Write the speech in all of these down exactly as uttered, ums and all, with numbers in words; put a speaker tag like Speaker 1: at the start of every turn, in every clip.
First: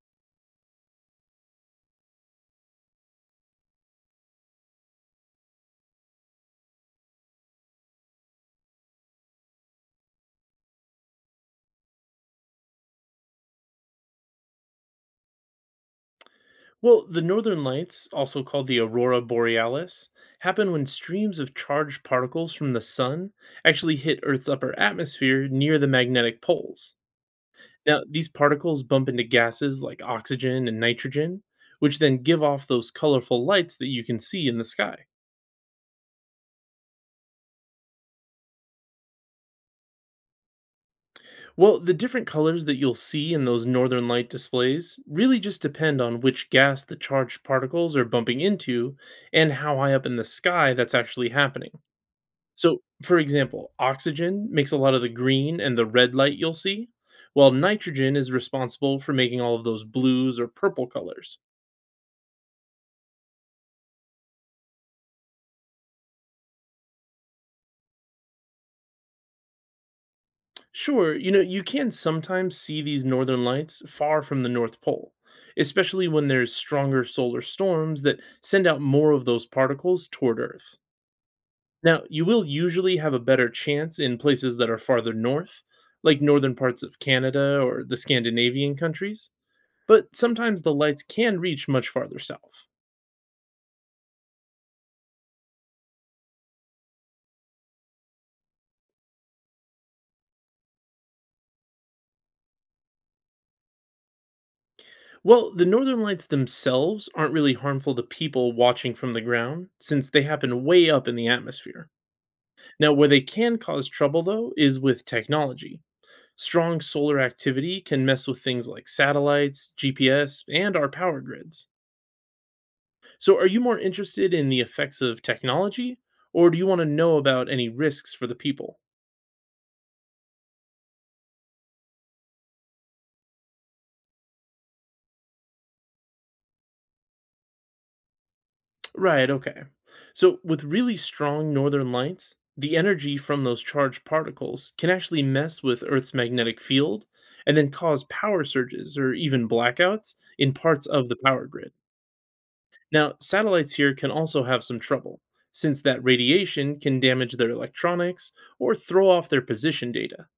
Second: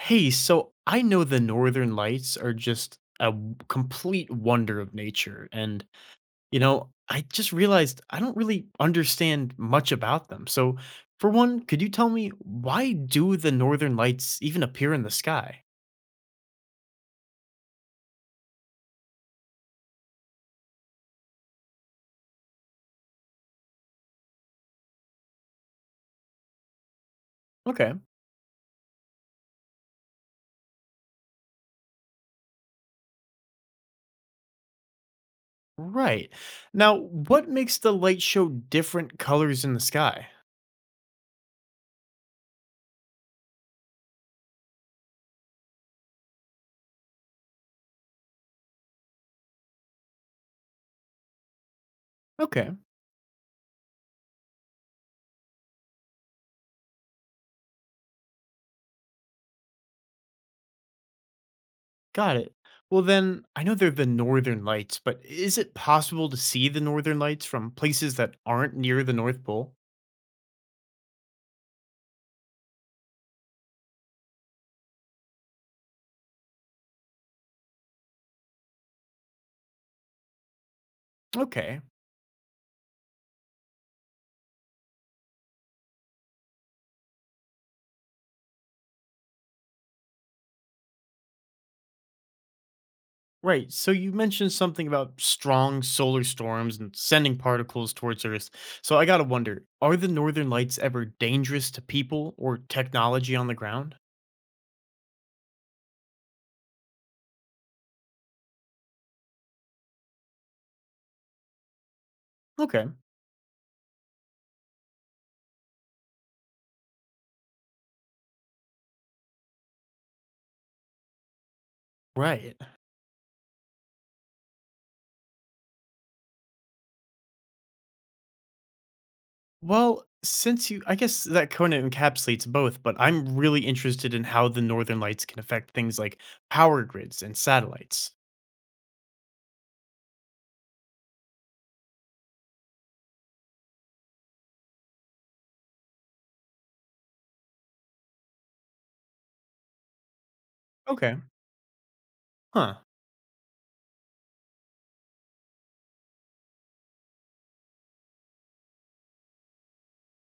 Speaker 1: Hey, so I know the Northern Lights are just a w- complete wonder of nature. And, you know, I just realized I don't really understand much about them. So, for one, could you tell me, why do the Northern Lights even appear in the sky?
Speaker 2: Well, the northern lights, also called the aurora borealis, happen when streams of charged particles from the sun actually hit Earth's upper atmosphere near the magnetic poles.
Speaker 1: Okay,
Speaker 2: Now, these particles bump into gases like oxygen and nitrogen, which then give off those colorful lights that you can see in the sky.
Speaker 1: right. Now, what makes the light show different colors in the sky?
Speaker 2: Well, the different colors that you'll see in those northern light displays really just depend on which gas the charged particles are bumping into and how high up in the sky that's actually happening.
Speaker 1: Okay,
Speaker 2: So, for example, oxygen makes a lot of the green and the red light you'll see, while nitrogen is responsible for making all of those blues or purple colors.
Speaker 1: got it. Well, then, I know they're the Northern Lights, but is it possible to see the Northern Lights from places that aren't near the North Pole?
Speaker 2: Sure, you know, you can sometimes see these northern lights far from the North Pole, especially when there's stronger solar storms that send out more of those particles toward Earth.
Speaker 1: Okay,
Speaker 2: Now, you will usually have a better chance in places that are farther north, like northern parts of Canada or the Scandinavian countries but sometimes the lights can reach much farther south.
Speaker 1: right. So you mentioned something about strong solar storms and sending particles towards Earth. So I gotta wonder, are the northern lights ever dangerous to people or technology on the ground?
Speaker 2: Well, the northern lights themselves aren't really harmful to people watching from the ground, since they happen way up in the atmosphere.
Speaker 1: Okay.
Speaker 2: Now, where they can cause trouble, though, is with technology. Strong solar activity can mess with things like satellites, G P S, and our power grids.
Speaker 1: Right.
Speaker 2: So, are you more interested in the effects of technology, or do you want to know about any risks for the people?
Speaker 1: Well, since you, I guess that kind of encapsulates both, but I'm really interested in how the northern lights can affect things like power grids and satellites.
Speaker 2: Right, okay. So, with really strong northern lights, the energy from those charged particles can actually mess with Earth's magnetic field and then cause power surges or even blackouts in parts of the
Speaker 1: Okay.
Speaker 2: power grid.
Speaker 1: Huh.
Speaker 2: Now, satellites here can also have some trouble, since that radiation can damage their electronics or throw off their position data.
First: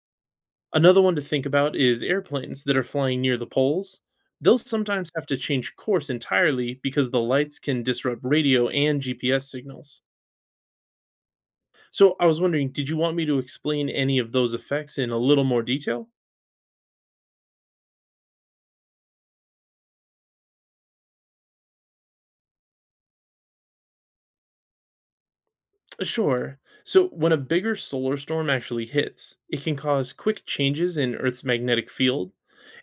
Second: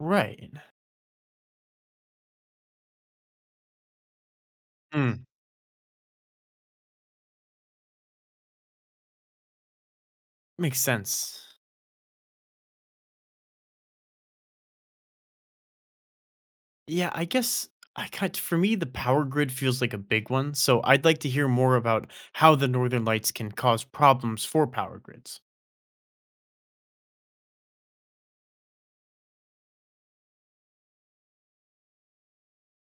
Speaker 1: Right.
Speaker 2: Another one to think about is airplanes that are flying near the poles. They'll sometimes
Speaker 1: Hmm.
Speaker 2: have to change course entirely because the lights can disrupt radio and G P S signals.
Speaker 1: Makes sense.
Speaker 2: So, I was wondering, did you want me to explain any of those effects in a little more detail?
Speaker 1: Yeah, I guess I got, for me the power grid feels like a big one, so I'd like to hear more about how the northern lights can cause problems for power grids.
Speaker 2: Sure. So, when a bigger solar storm actually hits, it can cause quick changes in Earth's magnetic field,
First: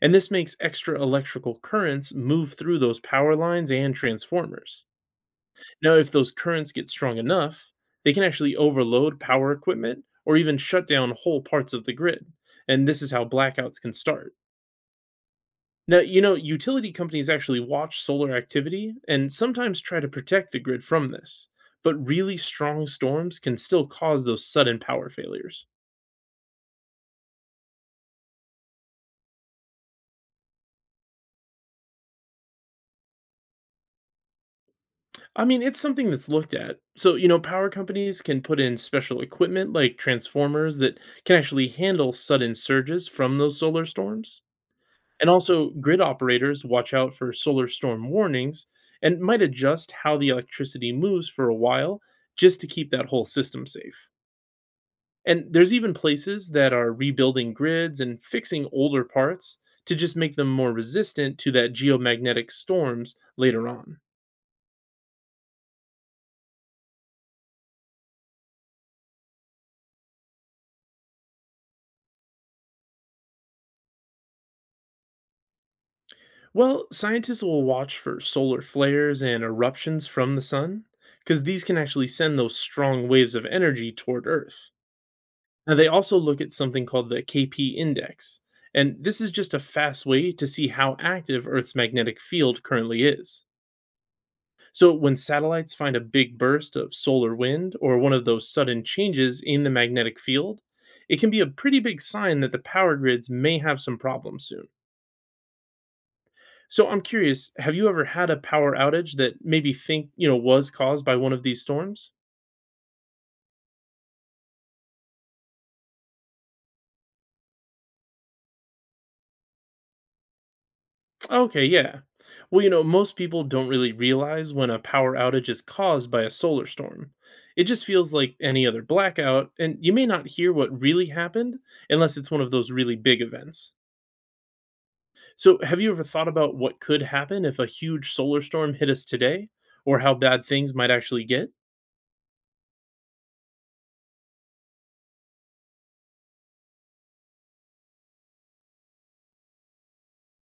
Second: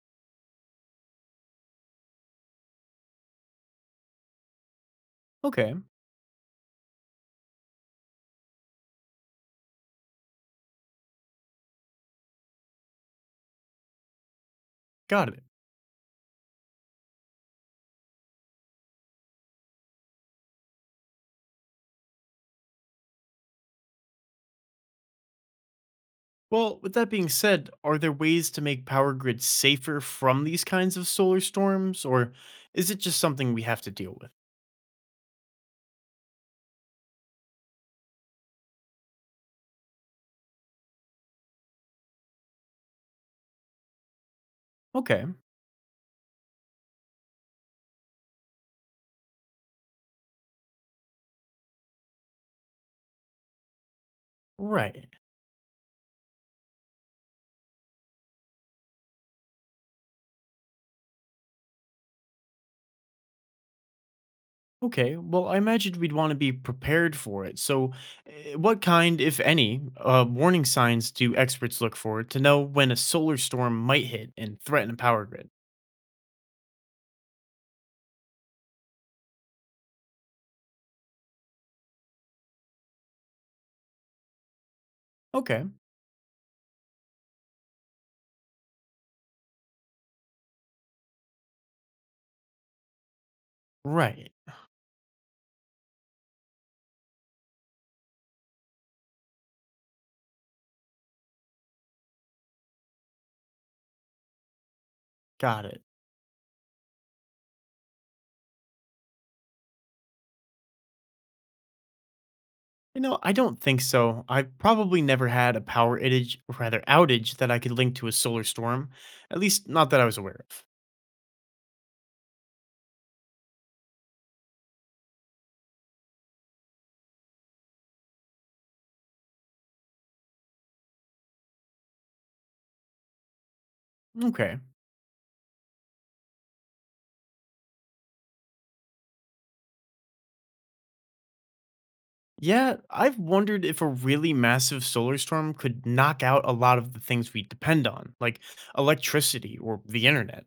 Speaker 2: and this makes extra electrical currents move through those power lines and transformers.
Speaker 1: Okay,
Speaker 2: Now, if those currents get strong enough, they can actually overload power equipment or even shut down whole parts of the grid. And this is how blackouts can start.
Speaker 1: got it.
Speaker 2: Now, you know, utility companies actually watch solar activity and sometimes try to protect the grid from this. But really strong storms can still cause those sudden power failures.
Speaker 1: Well, with that being said, are there ways to make power grids safer from these kinds of solar storms, or is it just something we have to deal with?
Speaker 2: I mean, it's something that's looked at. So, you know, power companies can put in special equipment like transformers that can actually handle sudden surges from those solar storms.
Speaker 1: Okay,
Speaker 2: And also, grid operators watch out for solar storm warnings and might adjust how the electricity moves for a while just to keep that whole system safe.
Speaker 1: right.
Speaker 2: And there's even places that are rebuilding grids and fixing older parts to just make them more resistant to that geomagnetic storms later on.
Speaker 1: Okay, well, I imagined we'd want to be prepared for it. So, eh, what kind, if any, uh, warning signs do experts look for to know when a solar storm might hit and threaten a power grid?
Speaker 2: Well, scientists will watch for solar flares and eruptions from the sun because these can actually send those strong waves of energy toward Earth.
Speaker 1: Okay,
Speaker 2: Now, they also look at something called the K P index, and this is just a fast way to see how active Earth's magnetic field currently is.
Speaker 1: right,
Speaker 2: So, when satellites find a big burst of solar wind or one of those sudden changes in the magnetic field, it can be a pretty big sign that the power grids may have some problems soon.
Speaker 1: got it.
Speaker 2: So, I'm curious, have you ever had a power outage that maybe think, you know, was caused by one of these storms?
Speaker 1: You know, I don't think so. I've probably never had a power outage, or rather outage, that I could link to a solar storm. At least, not that I was aware of.
Speaker 2: Okay, yeah. Well, you know, most people don't really realize when a power outage is caused by a solar storm. It just feels like any other blackout, and you may not hear what really happened unless it's one of those really big events.
Speaker 1: Okay.
Speaker 2: So, have you ever thought about what could happen if a huge solar storm hit us today, or how bad things might actually get?
Speaker 1: Yeah, I've wondered if a really massive solar storm could knock out a lot of the things we depend on, like electricity or the internet.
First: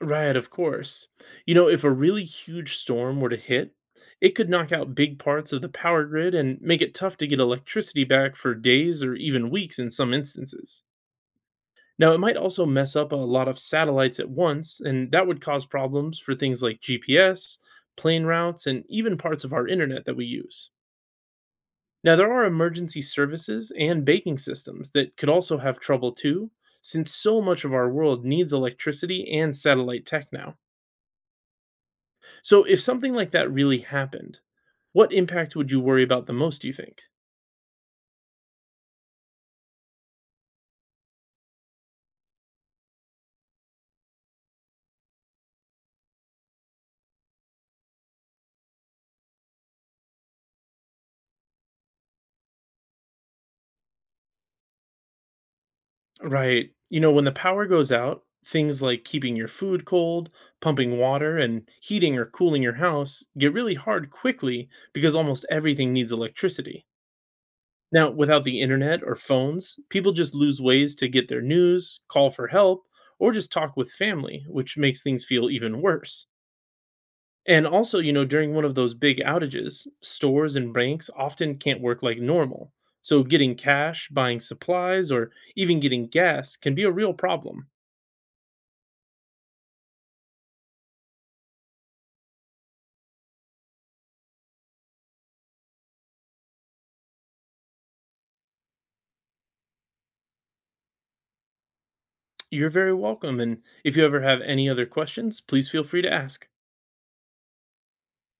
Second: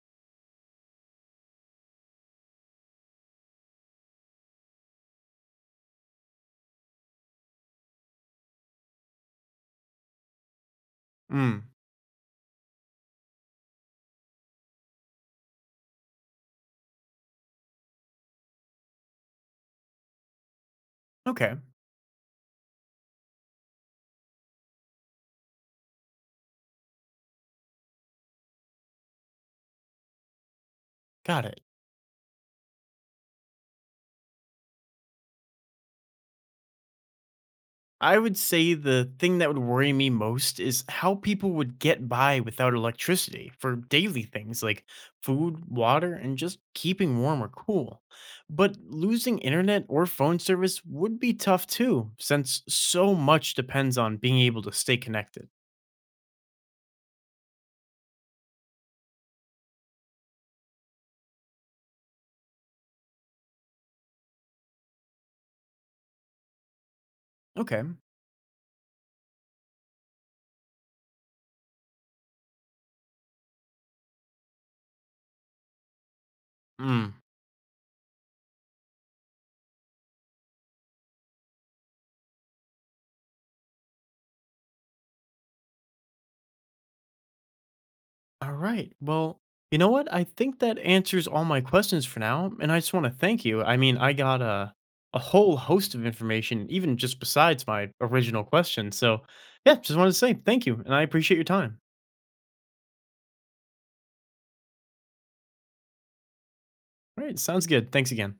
Speaker 2: Right, of course. You know, if a really huge storm were to hit, it could knock out big parts of the power grid and make it tough to get electricity back for days or even weeks in some instances.
Speaker 1: Mm.
Speaker 2: Now, it might also mess up a lot of satellites at once, and that would cause problems for things like G P S, plane routes, and even parts of our internet that we use.
Speaker 1: Okay.
Speaker 2: Now, there are emergency services and banking systems that could also have trouble too, since so much of our world needs electricity and satellite tech now.
Speaker 1: Got it.
Speaker 2: So if something like that really happened, what impact would you worry about the most, do you think?
Speaker 1: I would say the thing that would worry me most is how people would get by without electricity for daily things like food, water, and just keeping warm or cool. But losing internet or phone service would be tough too, since so much depends on being able to stay connected.
Speaker 2: Right. You know, when the power goes out, things like keeping your food cold, pumping water, and heating or cooling your house get really hard quickly because almost everything needs electricity.
Speaker 1: Okay.
Speaker 2: Now, without the internet or phones, people just lose ways to get their news, call for help, or just talk with family, which makes things feel even worse.
Speaker 1: Mm.
Speaker 2: And also, you know, during one of those big outages, stores and banks often can't work like normal. So, getting cash, buying supplies, or even getting gas can be a real problem.
Speaker 1: All right. Well, you know what? I think that answers all my questions for now, and I just want to thank you. I mean, I got a a whole host of information, even just besides my original question. So, yeah, just wanted to say thank you, and I appreciate your time.
Speaker 2: You're very welcome. And if you ever have any other questions, please feel free to ask.
Speaker 1: All right, sounds good. Thanks again.